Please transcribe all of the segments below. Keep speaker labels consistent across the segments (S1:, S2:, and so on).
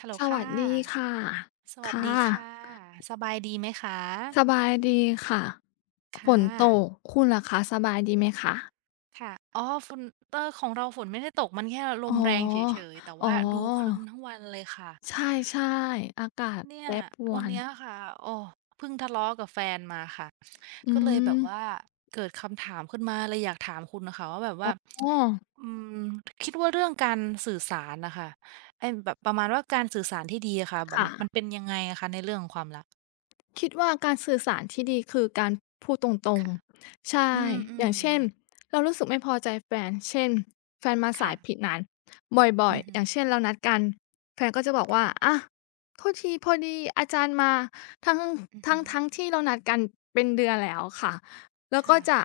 S1: ฮัลโหล
S2: ส
S1: ค่ะ
S2: วัสดีค่ะ
S1: สวัส
S2: ค่ะ
S1: ดีค่ะ สบายดีไหมคะ
S2: สบายดีค่ะฝน
S1: ค่ะ
S2: ตกคุณล่ะคะสบายดีไหมคะ
S1: ค่ะอ๋อฝนเออของเราฝนไม่ได้ตก มันแค่ล
S2: อ๋อ
S1: มแรงเฉยๆ แต่
S2: อ๋
S1: ว่าดูครึ้ม
S2: อ
S1: ทั้งวันเลยค่ะ
S2: ใช่ๆอากาศ
S1: เนี่
S2: แป
S1: ย
S2: รปรว
S1: วัน
S2: น
S1: เนี้ยค่ะโอ้เพิ่งทะเลาะกับแฟนมาค่ะ
S2: อื
S1: ก็เลยแบ
S2: ม
S1: บว่า เกิดคำถามขึ้นมาเลยอยากถามคุณน่ะค่ะว่าแบบว่า
S2: อ๋อ
S1: อืม คิดว่าเรื่องการสื่อสารน่ะค่ะไอ้แบบประมาณว่าการสื่อสารที่ดีอะค่ะแบบ
S2: ค่ะ
S1: มันเป็นยังไงอะคะในเรื่องของความรัก
S2: คิดว่าการสื่อสารที่ดีคือการพูดตรง
S1: ค่ะ
S2: ๆใช่
S1: อืมอื
S2: อย่าง
S1: ม
S2: เช่นเรารู้สึกไม่พอใจแฟนเช่นแฟนมาสา
S1: ค่ะ
S2: ยผิดนัดบ่อ
S1: อื
S2: ย
S1: อ
S2: ๆ
S1: ฮึ
S2: อย่างเช่นเรานัดกันแฟนก็จะบอกว่า
S1: ค่ะ
S2: อะโทษทีพอดีอาจารย์มาทั้ง
S1: อือฮึ
S2: ทั้งที่เรานัดกันเป็นเดือนแล้วค่ะแล้วก็
S1: ค่ะ
S2: จะ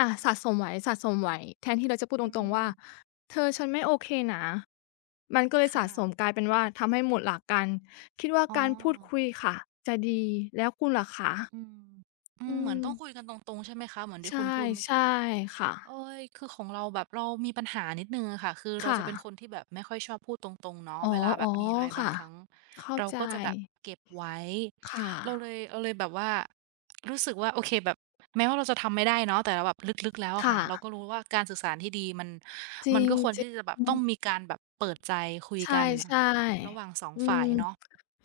S2: อะสะสมไว้สะสมไว้แทนที่เราจะพูดต
S1: อื
S2: รงๆ
S1: ม
S2: ว่าเธอฉันไม่โอเคนะมันก็เล
S1: ค
S2: ยสะสมก
S1: ่ะ
S2: ลายเป็นว่าทำให้หมดหลักกัน คิดว่า
S1: อ๋อ
S2: การพูดคุยค่ะจะดีแล้วคุณล่ะคะ
S1: อืมอืม
S2: อื
S1: เหมือน
S2: ม
S1: ต้องคุยกันตรงๆใช่ไหมคะเหมือนที่
S2: ใช่
S1: คุณพูดเมื่อ
S2: ใช่
S1: กี้
S2: ค่ะ
S1: เอ๊ยคือของเราแบบเรามีปัญหานิดหนึ่งอะค่ะคือเรา
S2: ค่ะ
S1: จะเป็นคนที่แบบไม่ค่อยชอบพูดตรงๆเนาะ
S2: อ๋อ
S1: เวลาแบ
S2: อ๋
S1: บ
S2: อ
S1: มีอะไรบาง
S2: ค่ะ
S1: ครั้ง
S2: เข้า
S1: เรา
S2: ใจ
S1: ก็จะแบบเก็บไว้
S2: ค่ะ
S1: เราเลยแบบว่ารู้สึกว่าโอเคแบบแม้ว่าเราจะทำไม่ได้เนาะแต่เราแบบลึกๆแล้วอะ
S2: ค่ะ
S1: ค่ะเราก็รู้ว่าการสื่อสารที่ดีมัน
S2: จ
S1: มั
S2: ริ
S1: น
S2: ง
S1: ก็ควร
S2: จริ
S1: ที่
S2: ง
S1: จะแบบต้องมีการแบบเปิดใจคุย
S2: ใช
S1: กันอะ
S2: ่
S1: ค่ะระหว่างสอง
S2: ๆอื
S1: ฝ่า
S2: ม
S1: ยเนาะ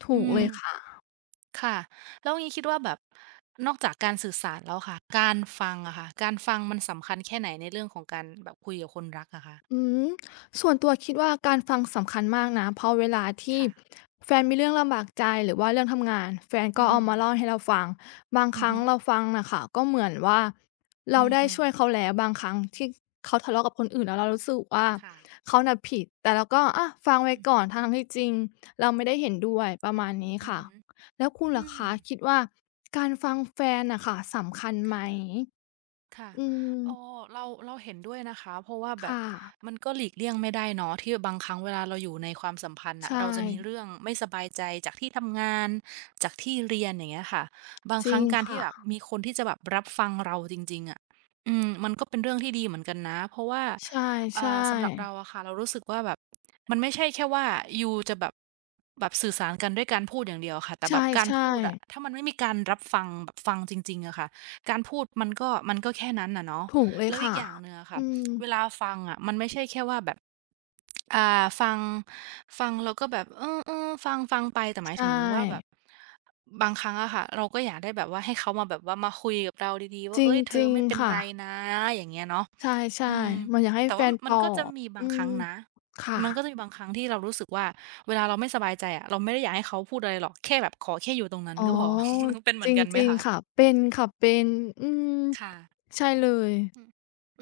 S2: ถู
S1: อื
S2: กเล
S1: ม
S2: ยค่ะ
S1: ค่ะแล้วงี้คิดว่าแบบนอกจากการสื่อสารแล้วค่ะ การฟังอะค่ะการฟังมันสำคัญแค่ไหนในเรื่องของการแบบคุยกับคนรักอะคะ
S2: อืมส่วนตัวคิดว่าการฟังสำคัญมากนะเพราะเวลาที่
S1: ค่ะ
S2: แฟนมีเรื่องลำบากใจหรือว่าเรื่องทำงานแฟนก็
S1: อื
S2: เอา
S1: ม
S2: มาเล่าให้เราฟังบางค
S1: อือ
S2: รั้ง
S1: ฮึ
S2: เราฟังน่ะค่ะก็เหมือนว่า
S1: อื
S2: เราได้
S1: ม
S2: ช่วยเขา
S1: ๆ
S2: แล้วบางครั้งที่เขาทะเลาะกับคนอื่นแล้วเรารู้สึกว่า
S1: ค่ะ
S2: เขาน่ะผิดแต่เราก็อะฟังไว้
S1: อือ
S2: ก่
S1: ฮึ
S2: อนทั้งๆที่จริงเราไม่ได้เห็นด้วยประ
S1: อื
S2: มาณ
S1: ม
S2: นี้
S1: อือ
S2: ค่ะ
S1: ฮึ
S2: แล้วคุณ
S1: อื
S2: ล่ะ
S1: ม
S2: คะคิดว่าการฟังแฟนน่ะค่ะสำคัญ
S1: ค
S2: ไหม
S1: ่ะ ค่ะ
S2: อืม
S1: เออเราเราเห็นด้วยนะคะเพราะว่า
S2: ค
S1: แบบ
S2: ่ะ
S1: มันก็หลีกเลี่ยงไม่ได้เนาะที่บางครั้งเวลาเราอยู่ในความสัมพันธ์น่ะ
S2: ใช่
S1: เราจะมีเรื่องไม่สบายใจจากที่ทำงานจากที่เรียนอย่างเงี้ยค่ะบาง
S2: จ
S1: ค
S2: ริ
S1: รั้ง
S2: ง
S1: การที่
S2: ค่ะ
S1: แบบมีคนที่จะแบบรับฟังเราจริงๆอะอืมมันก็เป็นเรื่องที่ดีเหมือนกันนะเพราะว่า
S2: ใช่
S1: สำหรับเรา
S2: ๆ
S1: อะค่ะเรารู้สึกว่าแบบมันไม่ใช่แค่ว่ายูจะแบบแบบสื่อสารกันด้วยการพูดอย่างเดียวอะค่ะแต่
S2: ใช
S1: แบบการ
S2: ่
S1: พูดอะ
S2: ๆ
S1: ถ้ามันไม่มีการรับฟังแบบฟังจริงๆอะค่ะ การพูดมันก็แค่นั้นน่ะเนาะ
S2: ถูกเลย
S1: แล้วอีก
S2: ค่ะ
S1: อย่างหนึ่งอะค่ะ
S2: อืม
S1: เวลาฟังอะมันไม่ใช่แค่ว่าแบบอ่าฟังฟังแล้วก็แบบเออๆฟังฟังไปแต่หมาย
S2: ใช่
S1: ถึงว่าแบบบางครั้งอะค่ะเราก็อยากได้แบบว่าให้เขามาแบบว่ามาคุยกับเราดีๆ
S2: จ
S1: ว่าเฮ้ยเธอ
S2: ริง
S1: ไม่เป็
S2: ๆ
S1: น
S2: ค่ะ
S1: ไรนะอย่างเงี้ยเนาะ
S2: ใช่
S1: อืม
S2: ๆเหมือนอยากให้
S1: แต่
S2: แฟ
S1: ว่า
S2: นป
S1: มัน
S2: ลอ
S1: ก็จะ
S2: บ
S1: มีบา
S2: อื
S1: งค
S2: ม
S1: รั้งนะ
S2: ค่ะ
S1: มันก็จะมีบางครั้งที่เรารู้สึกว่าเวลาเราไม่สบายใจอะเราไม่ได้อยากให้เขาพูดอะไรหรอกแค่แบบขอแค่อยู่ตรงนั้น
S2: อ๋อ
S1: ก็พอ เป็นเห
S2: จ
S1: มือนกันไหม
S2: ริง
S1: คะ
S2: ๆค่ะเป็นค่ะเป็นอืม
S1: ค่ะ
S2: ใช่เลย
S1: อืม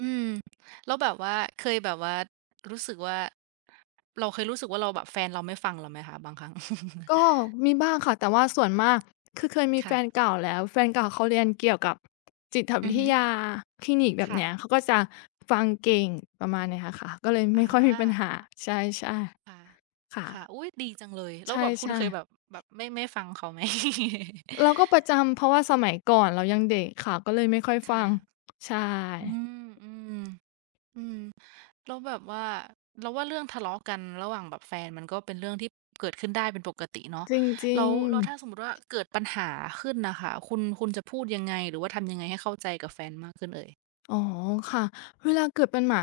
S1: อืมแล้วแบบว่าเคยแบบว่ารู้สึกว่าเราเคยรู้สึกว่าเราแบบแฟนเราไม่ฟังเราไหมคะบางครั้ง
S2: ก็ มีบ้างค่ะแต่ว่าส่วนมากคือเคยมีแฟน
S1: ค่ะ
S2: เก่าแล้วแฟนเก่าเขาเรียนเกี่ยวกับจิต
S1: อื
S2: วิ
S1: อ
S2: ท
S1: ฮึ
S2: ยาคลินิกแบบ
S1: ค่ะ
S2: เนี้ยเขาก็จะฟังเก่งประมาณเนี้ยค่ะก็เลย
S1: อ
S2: ไม่ค่อยมีปัญ
S1: า
S2: หาใช่
S1: ค่ะ
S2: ๆ
S1: ค่ะอุ๊
S2: ค่ะ
S1: ยดีจังเลย
S2: ใ
S1: แล้วแบบคุณ
S2: ช่
S1: เคยแบบแบบไม่ฟังเขาไหม
S2: ๆเราก็ประจำเพราะว่าสมัยก่อนเรายังเด็กค่ะก็เลยไม่ค่อยฟั
S1: ค่ะ
S2: งใช่
S1: อืมอืมอืม แล้วแบบว่าเราว่าเรื่องทะเลาะกันระหว่างแบบแฟนมันก็เป็นเรื่องที่เกิดขึ้นได้เป็นปกติเนาะ
S2: จริ
S1: แล้ว
S2: ง
S1: แล้วถ้าสม
S2: ๆ
S1: มุติว่าเกิดปัญหาขึ้นน่ะค่ะคุณจะพูดยังไงหรือว่าทำยังไงให้เข้าใจกับแฟนมากขึ้นเอ่ย
S2: อ๋อค่ะเวลาเกิดปัญหา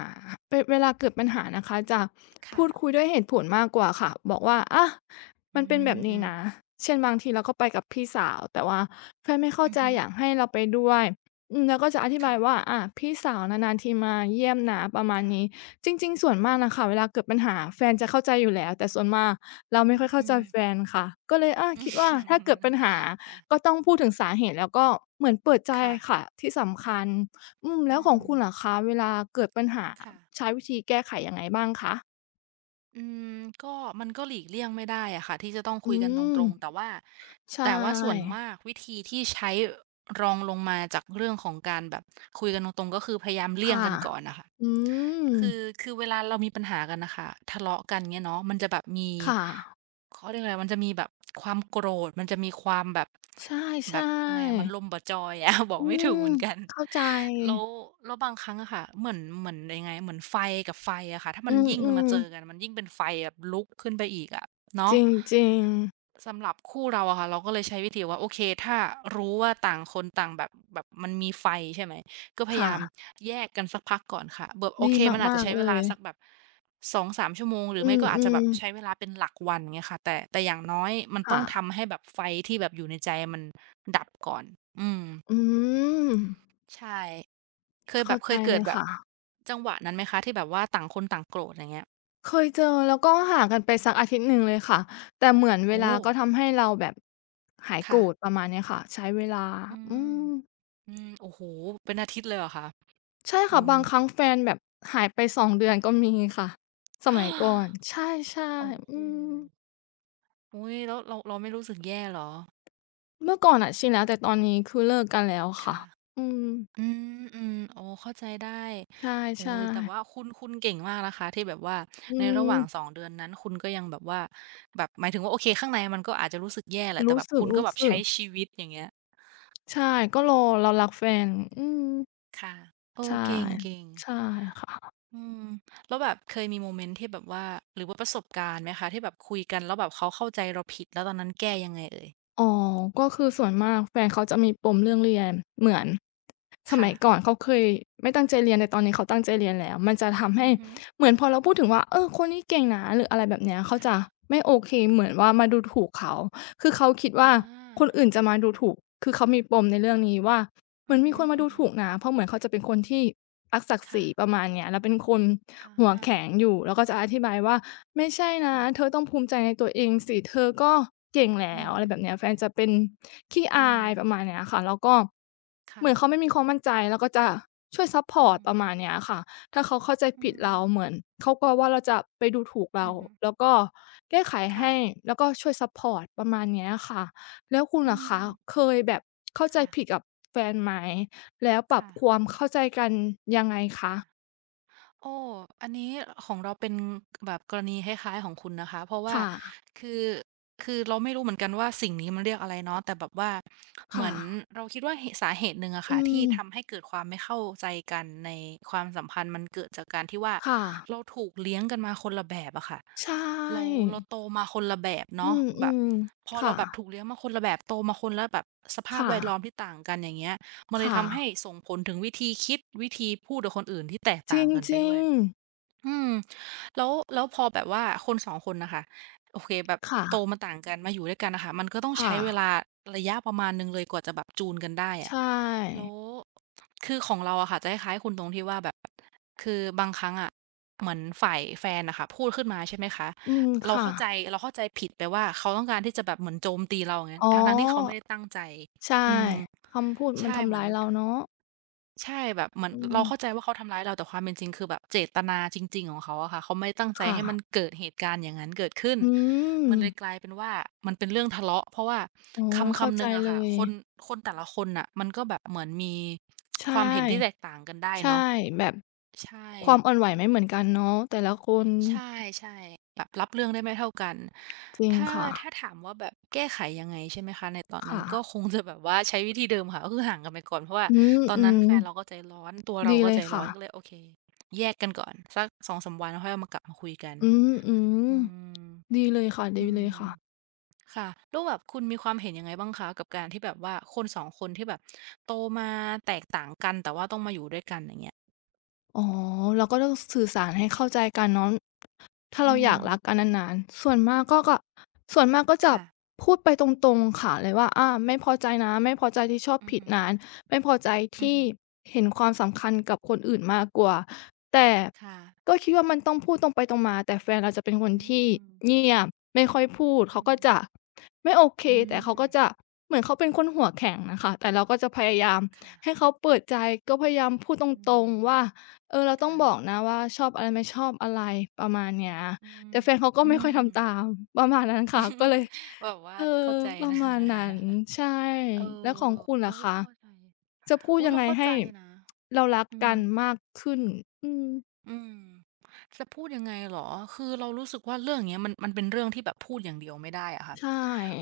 S2: เวลาเกิดปัญหานะคะจะพูดคุ
S1: ค่ะ
S2: ยด้วยเหตุผลมากกว่าค่ะบอกว่าอะ
S1: อื
S2: มันเป็นแบบ
S1: มอื
S2: นี้
S1: ม
S2: นะเช่นบางทีเราก็ไปกับพี่สาวแต่ว่าแฟนไม่เข้า
S1: อือ
S2: ใจ
S1: ฮึ
S2: อยากให้เราไปด้วยอืมแล้วก็จะอธิบาย
S1: ค่ะ
S2: ว่าอะพี่สาวนานๆทีมาเยี่ยมนะประมาณนี้
S1: ค่ะ
S2: จริงๆส่วนมากนะคะเวลาเกิดปัญหาแฟนจะเข้าใจอยู่แล้วแต่ส่วนมากเรา
S1: อ
S2: ไม่ค่อยเข้า
S1: ื
S2: ใจ
S1: ม
S2: แฟ
S1: ๆ
S2: นค่ะก็เลยอะคิดว่าถ้าเกิดปัญ หา
S1: ค่ะ
S2: ก็ต้องพูดถึงสาเหตุแล้วก็เหมือนเปิดใจ
S1: ค่ะ
S2: ค่ะที่สำคัญ อืมแล้
S1: อื
S2: วขอ
S1: ม
S2: งคุณล่ะคะเวลาเกิดปัญหา
S1: ค่ะ
S2: ใช้วิธีแก้ไขยังไงบ้างคะ
S1: อืมก็มันก็หลีกเลี่ยงไม่ได้อะค่ะที่จะต้องคุ
S2: อื
S1: ยกันต
S2: ม
S1: รงๆแต่ว่า
S2: ใช
S1: แต่ว่าส่วน
S2: ่
S1: มากวิธีที่ใช้รองลงมาจากเรื่องของการแบบคุยกันตรงๆก็คือพยายามเลี่ยง
S2: ค่ะ
S1: กันก่อนน่ะค่ะ
S2: อืม
S1: คือเวลาเรามีปัญหากันน่ะค่ะทะเลาะกันเงี้ยเนาะมันจะแบบมี
S2: ค่ะ
S1: เขาเรียกอะไรมันจะมีแบบความโกรธมันจะมีความแบบ
S2: ใช
S1: แบบยังไงอะมัน
S2: ่
S1: ลมบ่จอยอะ บอ
S2: ๆอื
S1: กไม่ถูก
S2: ม
S1: เหมือนกัน
S2: เข้าใจ
S1: แล้วแล้วบางครั้งอะค่ะเหมือนเหมือนยังไงเหมือนไฟกับไฟอะค่ะถ้า
S2: อื
S1: มันยิ่งมา
S2: ม
S1: เจอกั
S2: ๆ
S1: นมันยิ่งเป็นไฟแบบลุกขึ้นไปอีกอะ
S2: จ
S1: เนาะ
S2: ริงๆ
S1: สำหรับคู่เราอะค่ะเราก็เลยใช้วิธีว่าโอเคถ้ารู้ว่าต่างคนต่างแบบมันมีไฟใช่ไหมก็พยายาม
S2: ค่ะ
S1: แยกกันสักพักก่อนค่ะแบบโอ
S2: ดี
S1: เคมันอาจ
S2: มา
S1: จะ
S2: ก
S1: ใช้
S2: ๆ
S1: เว
S2: เล
S1: ลา
S2: ย
S1: สักแบบ2-3ชั่วโมงหรือ
S2: อื
S1: ไม่ก็อาจจะแบ
S2: ม
S1: บ
S2: ๆ
S1: ใช้เวลาเป็นหลักวันเงี้ยค่ะแต่อย่างน้อยมันต้อ
S2: ค่ะ
S1: งทำให้แบบไฟที่แบบอยู่ในใจมันดับก่อนอืม
S2: อืม
S1: ใช่เคยแบ
S2: เข้า
S1: บเค
S2: ใจ
S1: ยเกิ
S2: เล
S1: ด
S2: ย
S1: แบบ
S2: ค่ะ
S1: จังหวะนั้นไหมคะที่แบบว่าต่างคนต่างโกรธอย่างเงี้ย
S2: เคยเจอแล้วก็ห่างกันไปสักอาทิตย์หนึ่งเลยค่ะแต่เหมือนเว
S1: โอ้
S2: ลาก็ทำให้เราแบบหายโกรธป
S1: ค่ะ
S2: ระมาณเนี้ยค่ะใช้เวลา
S1: อื
S2: อื
S1: ม
S2: ม
S1: อืมโอ้โฮเป็นอาทิตย์เลยเหรอคะ
S2: ใช่
S1: อ๋อ
S2: ค่ะบางครั้งแฟนแบบหายไป2เดือนก็มีค่ะสมัยก่อนใช่
S1: โอ้
S2: ๆ
S1: โห
S2: อืม
S1: อุ๊ยแล้วเราไม่รู้สึกแย่เหรอ
S2: เมื่อก่อนอะชินแล้วแต่ตอนนี้คือเลิกกันแล้วค่ะ
S1: ค่ะ
S2: อืม
S1: อืมๆอ๋อเข้าใจได้
S2: ใช
S1: โอ้โฮ
S2: ่
S1: แต่ว่า
S2: ๆ
S1: คุณเก่งมากนะคะที่แบบว่า
S2: อื
S1: ในระหว่างสอง
S2: ม
S1: เดือนนั้นคุณก็ยังแบบว่าแบบหมายถึงว่าโอเคข้างในมันก็อาจจะรู้สึกแย่แหละแต่
S2: รู้
S1: แบบ
S2: สึ
S1: คุ
S2: ก
S1: ณก็
S2: รู้
S1: แบบ
S2: สึ
S1: ใช้
S2: ก
S1: ชีวิตอย่างเงี้ย
S2: ใช่ก็รอเรารักแฟนอืม
S1: ค่ะเออ
S2: ใช่
S1: เก่งเก่ง
S2: ใช่ค่ะ
S1: อืมแล้วแบบเคยมีโมเมนต์ที่แบบว่าหรือว่าประสบการณ์ไหมคะที่แบบคุยกันแล้วแบบเขาเข้าใจเราผิดแล้วตอนนั้นแก้ยังไงเอ่ย
S2: อ๋อก็คือส่วนมากแฟนเขาจะมีปมเรื่องเรียนเหมือนสมัยก่อน
S1: ค่ะ
S2: เขาเคยไม่ตั้งใจเรียนแต่ตอนนี้เขาตั้งใจเรียนแล้วมันจะทำ
S1: อื
S2: ให้
S1: อฮึ
S2: เหมือนพอเราพูดถึงว่าเออคนนี้เก่งนะหรืออะไรแบบเนี้ยเขาจะ
S1: ค่ะ
S2: ไม่โอเคเหมือนว่ามาดูถูกเขาคือเขาคิดว่า
S1: อา
S2: คนอื่นจะมาดูถูกคือเขามีปมในเรื่องนี้ว่าเหมื
S1: อื
S2: อน
S1: อ
S2: มี
S1: ฮึ
S2: คนมา
S1: อือ
S2: ดู
S1: ฮึ
S2: ถูกนะเพราะเหมือนเขาจะเป็นคนที่รักศักดิ์ศรีป
S1: ค่ะ
S2: ระมาณเนี้ยแล้วเป็นคน
S1: อา
S2: หัวแข็งอยู่แล้วก็จะอธิบายว่า ไม่ใช่นะเธอ
S1: ค่ะ
S2: ต้องภูมิใจในตัวเองสิเธอก็เก่งแล้
S1: อื
S2: วอะไรแบ
S1: ม
S2: บเนี้ยแฟ
S1: ๆ
S2: นจะเป็นขี้
S1: อื
S2: อา
S1: ม
S2: ยประมาณเนี้ยค่ะแล้วก็เหมือนเขาไม่
S1: ค่ะ
S2: มีความมั่นใจแล้วก็จะช่วยซัปพ
S1: อื
S2: อร์ต
S1: ม
S2: ประมาณเนี้ยค่ะถ้าเขาเข้าใจ
S1: อื
S2: ผิด
S1: ม
S2: เราเหมือนเขากลัวว่าเราจะไปดูถูกเรา
S1: อือฮึ
S2: แล้วก็แก้ไข
S1: ค่ะ
S2: ให้แล้วก็ช่วยซัปพอร์ตประมาณเนี้ยค่ะแล้วคุณ
S1: อื
S2: ล่ะคะ
S1: ม
S2: เคยแบบเข้าใจผิด
S1: ค่ะ
S2: กับแฟนไหมแล้วปรับควา
S1: ค่ะ
S2: มเข้าใจกันยังไงคะ
S1: ค่ะ โอ้อันนี้ของเราเป็นแบบกรณีคล้ายๆของคุณนะคะ เพราะว่า
S2: ค่ะ
S1: คือคือเราไม่รู้เหมือนกันว่าสิ่งนี้มันเรียกอะไรเนาะแต่แบบว่าเหมื
S2: ค่ะ
S1: อนเราคิดว่าเหตุสาเหตุหนึ่งอะค่ะ
S2: อื
S1: ที่
S2: ม
S1: ทำให้เกิดความไม่เข้าใจกันในความสัมพันธ์มันเกิดจากการที่ว่า
S2: ค่ะ
S1: เราถูกเลี้ยงกันมาคนละแบบอะค่ะ
S2: ใช
S1: เรา
S2: ่
S1: เราโตมาคนละแบบ
S2: อื
S1: เนาะแบบ
S2: ม
S1: พอ
S2: ๆ
S1: เรา
S2: ค่ะ
S1: แบบถูกเลี้ยงมาคนละแบบโตมาคนละแบบสภาพ
S2: ค่ะ
S1: แวดล้อมที่ต่างกันอย่างเงี้ย มันเลย
S2: ค่ะ
S1: ทำให้ส่งผลถึงวิธีคิดวิธีพูดกับคนอื่นที่แตก
S2: จร
S1: ต่างกันไป
S2: ิ
S1: ด้ว
S2: ง
S1: ย
S2: ๆ
S1: อืมแล้วพอแบบว่าคนสองคนน่ะค่ะโอเคแบบ
S2: ค่ะ
S1: โตมาต่างกันมาอยู่ด้วยกันน่ะค่ะมันก็ต้อง
S2: ค่ะ
S1: ใช้เวลาระยะประมาณหนึ่งเลยกว่าจะแบบจูนกันได้
S2: ใช
S1: อะแล้
S2: ่
S1: วคือของเราอะค่ะจะคล้ายๆคุณตรงที่ว่าแบบคือบางครั้งอะเหมือนฝ่ายแฟนน่ะค่ะพูดขึ้นมาใช่ไหมคะ
S2: อืม
S1: เรา
S2: ค่ะ
S1: เข้าใจเราเข้าใจผิดไปว่าเขาต้องการที่จะแบบเหมือนโจมตีเราอย่างงั้น
S2: อ๋อ
S1: ทั้งๆที่เขาไม่ได้ตั้งใจ
S2: ใช่
S1: อืม
S2: คำพูดมั
S1: ใช่
S2: น
S1: เห
S2: ทำ
S1: มือ
S2: ร้า
S1: น
S2: ยเราเนาะ
S1: ใช่แบบเหมือน
S2: อื
S1: เรา
S2: ม
S1: เข้าใจว่าเขาทำร้ายเราแต่ความเป็นจริงคือแบบเจตนาจริงๆของเขาอะค่ะเขาไม่ได้ตั้งใจ
S2: ค่ะ
S1: ให้มันเกิดเหตุการณ์อย่างนั้นเกิดขึ้น
S2: อืม
S1: มันเลยกลายเป็นว่ามันเป็นเรื่องทะเลาะเพราะว่า
S2: โอ๊ย
S1: คำ
S2: เข้า
S1: คำห
S2: ใจ
S1: นึ่งอะ
S2: เล
S1: ค่ะ
S2: ย
S1: คนคนแต่ละคนน่ะมันก็แบบเหมือนมี
S2: ใช
S1: ความเห็นที่แตก
S2: ่
S1: ต่างกันได้
S2: ใช่
S1: เนาะ
S2: แบบ
S1: ใช่
S2: ความอ่อนไหวไม่เหมือนกันเนาะ แต่ละคน
S1: ใช่ๆแบบรับเรื่องได้ไม่เท่ากัน
S2: จริง
S1: ถ้า
S2: ค่ะ
S1: ถ้าถามว่าแบบแก้ไขยังไงใช่ไหมคะในตอนนั้น
S2: ค่ะ
S1: ก็คงจะแบบว่าใช้วิธีเดิมค่ะก็คือห่างกันไปก่อนเพราะว่า
S2: อื
S1: ตอนนั้น
S2: ม
S1: แฟนเราก็ใจร้อนตัว
S2: ๆ
S1: เรา
S2: ดี
S1: ก็
S2: เล
S1: ใจ
S2: ย
S1: ร้อ
S2: ค่ะ
S1: นก็เลยโอเคแยกกันก่อนสักสองสามวันแล้วค่อยเอามากลับมาคุยกัน
S2: อืม
S1: อืม
S2: ๆดีเลยค
S1: อืม
S2: ่ะๆ
S1: ค่ะแล้วแบบคุณมีความเห็นยังไงบ้างคะกับการที่แบบว่าคนสองคนที่แบบโตมาแตกต่างกันแต่ว่าต้องมาอยู่ด้วยกันอย่างเงี้ย
S2: อ๋อเราก็ต้องสื่อสารให้เข้าใจกันเนาะถ้า
S1: อื
S2: เราอยาก
S1: ม
S2: รักกันนานๆส่วนมากก็ส่วนมากก็จะ
S1: ค่ะ
S2: พูดไปตรงๆค่ะเลยว่าอาไม่พอใจนะไม่พอใจที่ชอบ
S1: อือ
S2: ผิด
S1: ฮึ
S2: นานไม่พอใจ
S1: อือ
S2: ที่
S1: ฮึ
S2: เห็นความสำคัญกับคนอื่นมากกว่าแต่
S1: ค่ะ
S2: ก็คิดว่ามันต้องพูดตรงไปตรงมาแต่แฟนเราจะเป็นคน
S1: อื
S2: ที่
S1: มๆ
S2: เงียบไม่ค่อยพูด
S1: อื
S2: เขาก็
S1: ม
S2: จะไม่โอเค
S1: อื
S2: แต่เขา
S1: ม
S2: ก็จะเหมือนเขาเป็นคนหัวแข็งน่ะค่ะแต่เราก็จะพยายามให้
S1: ค่ะ
S2: เขาเปิดใจก็พยายามพูดต
S1: อื
S2: รง
S1: ม
S2: ๆว่า เออเราต้อง
S1: ค่ะ
S2: บอกนะว่าชอบอะไรไม่ชอบอะไรประมาณเนี้ย
S1: อื
S2: แต่
S1: ม
S2: แฟนเขาก็
S1: อื
S2: ไม่ค่อย
S1: ม
S2: ทำตาม ประมาณนั้นค่ะก็เลย
S1: แบบว่า
S2: เออ
S1: เข้าใจ
S2: ประ
S1: นะ
S2: มาณนั้น ใช่
S1: เอ
S2: แล้วขอ
S1: อ
S2: งคุณ
S1: โอ้
S2: ล่ะ
S1: ย
S2: คะ
S1: เข้าใจ
S2: จะพูด
S1: อุ้ย
S2: ยัง
S1: เรา
S2: ไง
S1: เข้า
S2: ให้
S1: ใจนะ
S2: เรารัก
S1: อื
S2: กั
S1: ม
S2: นมากขึ้นอืม
S1: อืมจะพูดยังไงเหรอคือเรารู้สึกว่าเรื่องนเนี้ยมันเป็นเรื่องที่แบบพูดอย่างเดียวไม่ได้อะค่ะ
S2: ใช่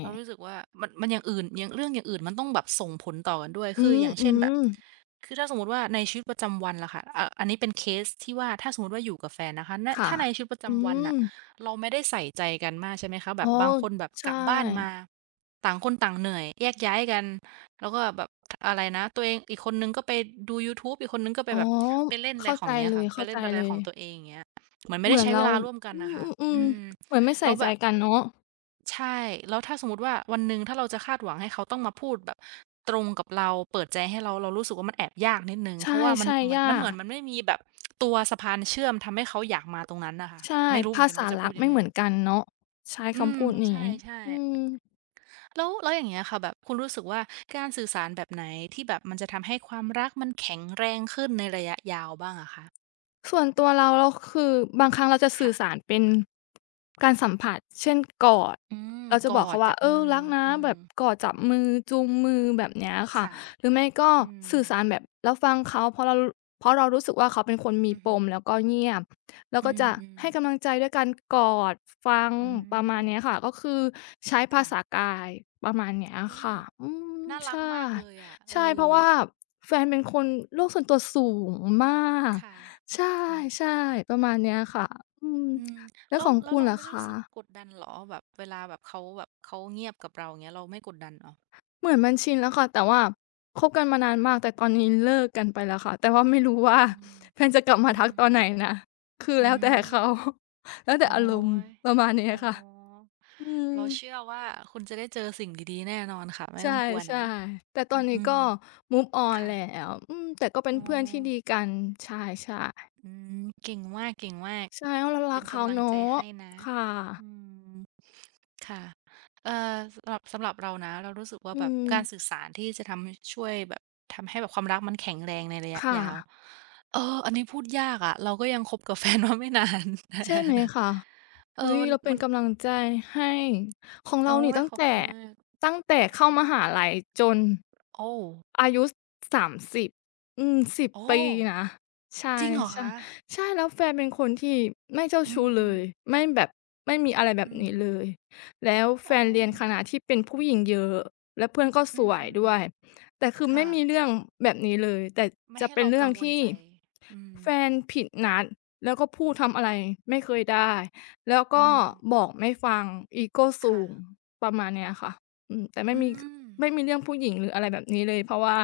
S1: เรารู้สึกว่ามันอย่างอื่นอย่างเรื่องอย่างอื่นมันต้องแบบส่งผลต่อกันด้วย
S2: อื
S1: คืออย่างเช่นแบบ
S2: มๆ
S1: คือถ้าสมมติว่าในชีวิตประจำวันล่ะค่ะอ่ะอันนี้เป็นเคสที่ว่าถ้าสมมติว่าอยู่กับแฟนนะคะณ
S2: ค่ะ
S1: ถ้าในชีวิตประ
S2: อื
S1: จำวัน
S2: ม
S1: น่ะเราไม่ได้ใส่ใจกันมากใช่ไหมคะแบ
S2: อ๋อ
S1: บบางคนแบบ
S2: ใช
S1: กลับบ้านมา
S2: ่
S1: ต่างคนต่างเหนื่อยแยกย้ายกัน แล้วก็แบบอะไรนะตัวเองอีกคนหนึ่งก็ไปดูยูทูบอีกคนหนึ่งก็ไป
S2: อ๋อ
S1: แบบไปเล่นอะไร
S2: เข้า
S1: ของ
S2: ใจ
S1: เงี้ย
S2: เล
S1: ค่ะ
S2: ย
S1: ไปเล่นอะ
S2: ๆ
S1: ไร
S2: เล
S1: ของตัว
S2: ย
S1: เองอย่างเงี้ยเหมือนไม่
S2: เห
S1: ได้
S2: มือน
S1: ใช้เว
S2: เรา
S1: ลาร่วมกันน่ะค่ะ
S2: อืม
S1: อืม
S2: ๆๆเหมือนไม่
S1: แล้
S2: ใส่
S1: ว
S2: ใจ
S1: แบบ
S2: กันเนาะ
S1: ใช่แล้วถ้าสมมุติว่าวันหนึ่งถ้าเราจะคาดหวังให้เขาต้องมาพูดแบบตรงกับเราเปิดใจให้เราเรารู้สึกว่ามันแอบยากนิดหนึ่ง
S2: ใช
S1: เพราะว่ามัน
S2: ่
S1: มั
S2: ๆ
S1: นมั
S2: ยา
S1: นเห
S2: ก
S1: มือนมันไม่มีแบบตัวสะพานเชื่อมทำให้เขาอยากมาตรงนั้นน่ะค่ะ
S2: ใช่
S1: ไม่รู้เหมือ
S2: ภา
S1: นกัน
S2: ษา
S1: ว่าจะพู
S2: รั
S1: ด
S2: ก
S1: ยั
S2: ไม่
S1: งไง
S2: เหมือนกันเนาะใช้
S1: อืม
S2: คำพูด
S1: พใช
S2: นี้
S1: ่
S2: อื
S1: ๆ
S2: ม
S1: แล้วอย่างเงี้ยค่ะแบบคุณรู้สึกว่าการสื่อสารแบบไหน ที่แบบมันจะทำให้ความรักมันแข็งแรงขึ้นในระยะยาวบ้างอะคะ
S2: ส่วนตัวเราคือบางครั้งเราจะสื่อสาร
S1: ค่ะ
S2: เป็นการสัมผัสเช่นกอด
S1: อืม
S2: เราจะ
S1: ก
S2: บอ
S1: อ
S2: ก
S1: ด
S2: เขาว่า
S1: จับ
S2: เออ
S1: มือ
S2: รักนะ
S1: อื
S2: แบ
S1: ม
S2: บกอดจับมือจูงมือแบบเนี้ยค่ะ
S1: ค่ะ
S2: หรือไม่ก็
S1: อืม
S2: สื่อสารแบบรับฟังเขาเพราะเรารู้สึกว่าเขาเป็นคนมี
S1: อือ
S2: ป
S1: ฮึ
S2: มแล้วก็เงียบเรา
S1: อื
S2: ก็จะ
S1: ม
S2: ให้กำลัง
S1: ๆ
S2: ใจด้วยการกอดฟัง
S1: อื
S2: ประมาณ
S1: ม
S2: เนี้ยค่ะก็คือใช้ภาษา
S1: ค่ะ
S2: กายประมาณเนี้ย
S1: อุ๊ย
S2: ค่ะอืม
S1: น่ารั
S2: ใช่
S1: กมากเลยอะเอ
S2: ใช่เพ
S1: อ
S2: ราะว่าแฟนเป็นคนโลกส่วนตัวสูงมาก
S1: ค่ะ
S2: ใช
S1: ค่ะ
S2: ่ๆประมาณเนี้ยค่ะอืม
S1: อืม
S2: แล้ว
S1: แล้
S2: ข
S1: ว
S2: อง
S1: แล้ว
S2: คุณ
S1: เรา
S2: ล่ะ
S1: ไม่
S2: คะ
S1: รู้สึกกดดันเหรอแบบเวลาแบบเขาแบบเขาเงียบกับเราอย่างเงี้ยเราไม่กดดันเหรอ
S2: เหมือนมันชินแล้วค่ะแต่ว่าคบกันมานานมากแต่ตอนนี้เลิกกันไปแล้วค่ะแต่ว่าไม่รู้ว่า
S1: อืม
S2: แฟนจะกลับ
S1: อื
S2: มาทัก
S1: ม
S2: ตอนไหนนะคือ
S1: อื
S2: แล้วแต่
S1: ม
S2: เขา แล้ว
S1: อ๋
S2: แต่
S1: อ
S2: อารมณ์ประมาณเนี้ย
S1: อ๋อ
S2: ค่ะอืม
S1: เราเชื่อว่าคุณจะได้เจอสิ่งดีๆแน่นอนค่ะไม่
S2: ใช
S1: ต้องกลัว
S2: ่
S1: นะ
S2: ๆแต่ตอ
S1: อื
S2: นนี้ก็
S1: ม
S2: move on
S1: ค่ะ
S2: แล้วอืมแต่ก็เป็
S1: อ๋
S2: น
S1: อ
S2: เพื่อนที่ดีกันใช่
S1: อืม เก่งมากเก่งมาก
S2: ๆใช่เรารั
S1: เป็
S2: ก
S1: น
S2: เขา
S1: กำลัง
S2: เนา
S1: ใจ
S2: ะ
S1: ให้นะ
S2: ค่ะ
S1: อืม ค่ะเอ่อสำหรับเรานะเรารู้สึกว่า
S2: อื
S1: แบบ
S2: ม
S1: การสื่อสารที่จะทำให้ช่วยแบบทำให้แบบความรักมันแข็งแรงในระยะ
S2: ค่ะ
S1: ยาวเอออันนี้พูดยากอะเราก็ยังคบกับแฟนมาไม่นาน
S2: ใช่ไหม คะ
S1: เออ
S2: อุ๊ย
S1: มัน
S2: เราเป็น
S1: มัน
S2: กำลังใจให้ของ
S1: โอ๊
S2: เรานี่
S1: ย
S2: ตั้ง
S1: ขอบ
S2: แต่
S1: คุณมาก
S2: ตั้งแต่เข้า
S1: ค่ะ
S2: มหาลัยจน
S1: โอ้
S2: อายุ30อืม10
S1: โอ้
S2: ปีนะใช่
S1: จริงเหรอคะ
S2: ๆใช่แล้วแฟนเป็นคนที่ไม่เจ้า
S1: อื
S2: ชู้เล
S1: ม
S2: ย
S1: ๆ
S2: ไม่แบบไม่มีอะไรแบบ
S1: อืม
S2: นี้เลยแล้วแฟ
S1: อ๋อ
S2: นเรียนคณะที่เป็นผู้หญิงเยอะและเพื่อนก็
S1: อื
S2: สวย
S1: ม
S2: ด้วยแต่คื
S1: ๆ
S2: อไม่
S1: ค่ะ
S2: มีเรื่องแบบนี้เลยแต่
S1: ไม่
S2: จะ
S1: ให้
S2: เป็น
S1: เรา
S2: เรื่
S1: กั
S2: อง
S1: งวล
S2: ที่
S1: ใจ อืม
S2: แฟนผิดนัดแล้วก็พูดทำอะไรไม่เคยได้ แล้ว
S1: อื
S2: ก็
S1: ม
S2: บอกไม่ฟังอีโกสู
S1: ค่ะ
S2: งประมาณเนี้ยค่ะอืมแต่ไม่
S1: อื
S2: มี
S1: ม
S2: ไม่มีเรื่องผู้หญิงหรืออะไรแบบนี้เลยเพราะว่า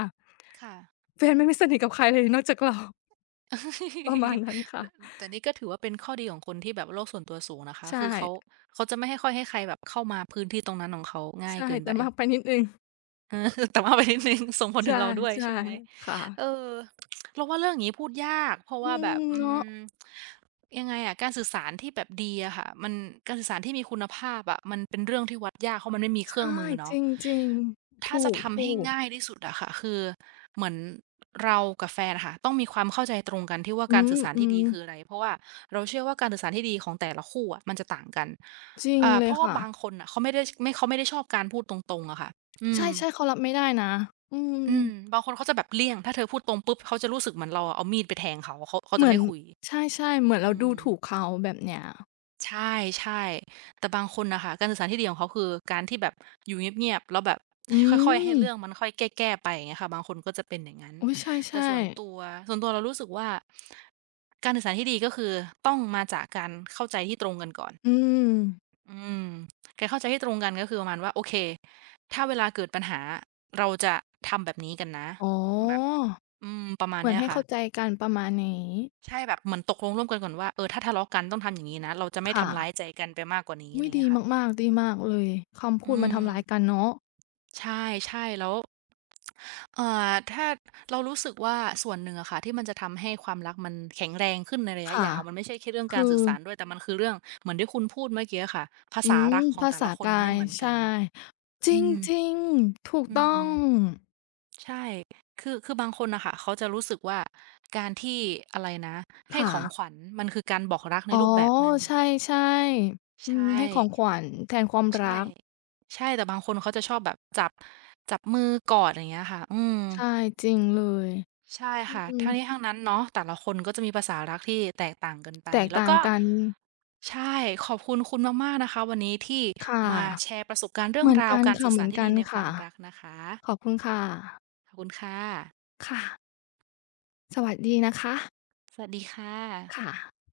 S1: ค่ะ
S2: แฟนไม่สนิทกับใครเลยนอกจากเราประมาณนั้น
S1: เอ่อ
S2: ค่ะ
S1: แต่นี่ก็ถือว่าเป็นข้อดีของคนที่แบบโลกส่วนตัวสูงนะคะ
S2: ใช่
S1: คือเขาจะไม่ให้ค่อยให้ใครแบบเข้ามาพื้นที่ตรงนั้นของเขาง่าย
S2: ใช่
S1: เกิน
S2: แต่
S1: ไป
S2: มากไปนิดหนึ่ง
S1: เออ แต่ว่าไปนิดนึง ส่งผลถึ
S2: ใช่
S1: งเราด้วยใช่ไหม
S2: ๆค
S1: เอ
S2: ่ะ
S1: อเราว่าเรื่องอย่างนี้พูดยากเพราะว่า
S2: อื
S1: แบบ
S2: ม
S1: อื
S2: เนาะ
S1: มยังไงอะการสื่อสารที่แบบดีอะค่ะมันการสื่อสารที่มีคุณภาพอะมันเป็นเรื่องที่วัดยากเพราะมันไม่มีเครื่อง
S2: ใช่
S1: มือ
S2: จ
S1: เนาะ
S2: ริงๆถ
S1: ถ้าจะทำ
S2: ู
S1: ให้
S2: กๆ
S1: ง่ายที่สุดอะค่ะคือเหมือนเรากับแฟนอะค่ะต้องมีความเข้าใจตรงกันที่ว่า
S2: อื
S1: การสื่อสารที่ดี
S2: ม
S1: คืออะไร
S2: ๆ
S1: เพราะว่าเราเชื่อว่าการสื่อสารที่ดีของแต่ละคู่อะมันจะต่างกัน
S2: จริง
S1: อ่า
S2: เล
S1: เพ
S2: ย
S1: ราะว่า
S2: ค่ะ
S1: บางคนอะเขาไม่ได้ชอบการพูดตรงๆอะค่ะอื
S2: ใช
S1: ม
S2: ่ๆเขารับไม่ได้นะอืม
S1: อืมบางคนเขาจะแบบเลี่ยงถ้าเธอพูดตรงปุ๊บเขาจะรู้สึกเหมือนเราอะเอามีดไปแทงเขา
S2: เห
S1: จะ
S2: มือ
S1: ไม่
S2: น
S1: คุย
S2: ใช่ๆเหมือนเรา
S1: อื
S2: ดู
S1: ม
S2: ถูกเขาแบบเนี้ย
S1: ใช่ๆแต่บางคนน่ะค่ะการสื่อสารที่ดีของเขาคือการที่แบบอยู่เงียบๆแล้วแบบ
S2: อื
S1: ค่อยๆให้เรื่อง
S2: ม
S1: มันค่อยแก้ๆไปอย่างเงี้ยค่ะบางคนก็จะเป็นอย่างงั้น
S2: อุ๊ยใ
S1: แต่
S2: ช่
S1: ส่วนตัว
S2: ๆ
S1: ส่วนตัวเรารู้สึกว่าการสื่อสารที่ดีก็คือต้องมาจากการเข้าใจที่ตรงกันก่อน
S2: อืม
S1: อืมแกเข้าใจให้ตรงกันก็คือประมาณว่าโอเคถ้าเวลาเกิดปัญหาเราจะทำแบบนี้กันนะ
S2: อ๋อ
S1: แบบอืมประมาณ
S2: เหมือน
S1: เนี้ย
S2: ให้
S1: ค่ะ
S2: เข้าใจกันประมาณนี้
S1: ใช่แบบเหมือนตกลงร่วมกันก่อนว่าเออถ้าทะเลาะกันต้องทำอย่างนี้นะเราจะไม่
S2: ค่ะ
S1: ทำร้ายใจกันไปมากกว่านี้อะ
S2: อุ๊
S1: ไร
S2: ยดี
S1: เงี้ยค่ะ
S2: มากๆดีมากเลยคำ
S1: อื
S2: พูดมัน
S1: ม
S2: ทำร้ายกันเนาะ
S1: ใช่ใช่แล้วถ้าเรารู้สึกว่าส่วนหนึ่งอะค่ะที่มันจะทำให้ความรักมันแข็งแรงขึ้นในระยะ
S2: ค่ะ
S1: ยาวมันไม่ใช่แค่เรื่องกา
S2: คื
S1: ร
S2: อ
S1: สื่อสารด้วยแต่มันคือเรื่องเหมือนที่คุณพูดเมื่อกี้อะค่ะภา
S2: อื
S1: ษา
S2: ม
S1: รักของ
S2: ภา
S1: แต่ละ
S2: ษา
S1: คน
S2: กา
S1: ไม่
S2: ย
S1: เหมือนกั
S2: ใช่
S1: น
S2: จ
S1: อืม
S2: ริงๆถูก
S1: อื
S2: ต้อง
S1: มใช่คือบางคนน่ะค่ะเขาจะรู้สึกว่าการที่อะไรนะให้
S2: ค่ะ
S1: ของขวัญมันคือการบอกรักใน
S2: อ๋อ
S1: รูปแบบหนึ่ง
S2: ใช่ๆอืม
S1: ใช่
S2: ให้ของขวัญแทนความ
S1: ใช่
S2: รัก
S1: ใช่แต่บางคนเขาจะชอบแบบจับจับมือกอดอย่างเงี้ยค่ะอืม
S2: ใช่จริงเลย
S1: ใช่
S2: อื
S1: ค่ะ
S2: ม
S1: ทั้งนี้ทั้งนั้นเนาะแต่ละคนก็จะมีภาษารักที่แตกต่างกันไป
S2: แตก
S1: แล้ว
S2: ต่าง
S1: ก็
S2: กัน
S1: ใช่ขอบคุณคุณมากๆนะคะวันนี้ที่
S2: ค่ะ
S1: มาแชร์ประสบการณ์เรื่
S2: เห
S1: อง
S2: มือน
S1: ราว
S2: กัน
S1: การ
S2: ค่ะ
S1: สื่อ
S2: เหมื
S1: สา
S2: อ
S1: ร
S2: น
S1: ที่
S2: กั
S1: ดี
S2: น
S1: ในควา
S2: ค่ะ
S1: มรักนะคะ
S2: ขอบคุณค่ะ
S1: ขอบคุณค่ะ
S2: ค่ะ สวัสดีนะคะ
S1: สวัสดีค่
S2: ค
S1: ะ
S2: ่ะ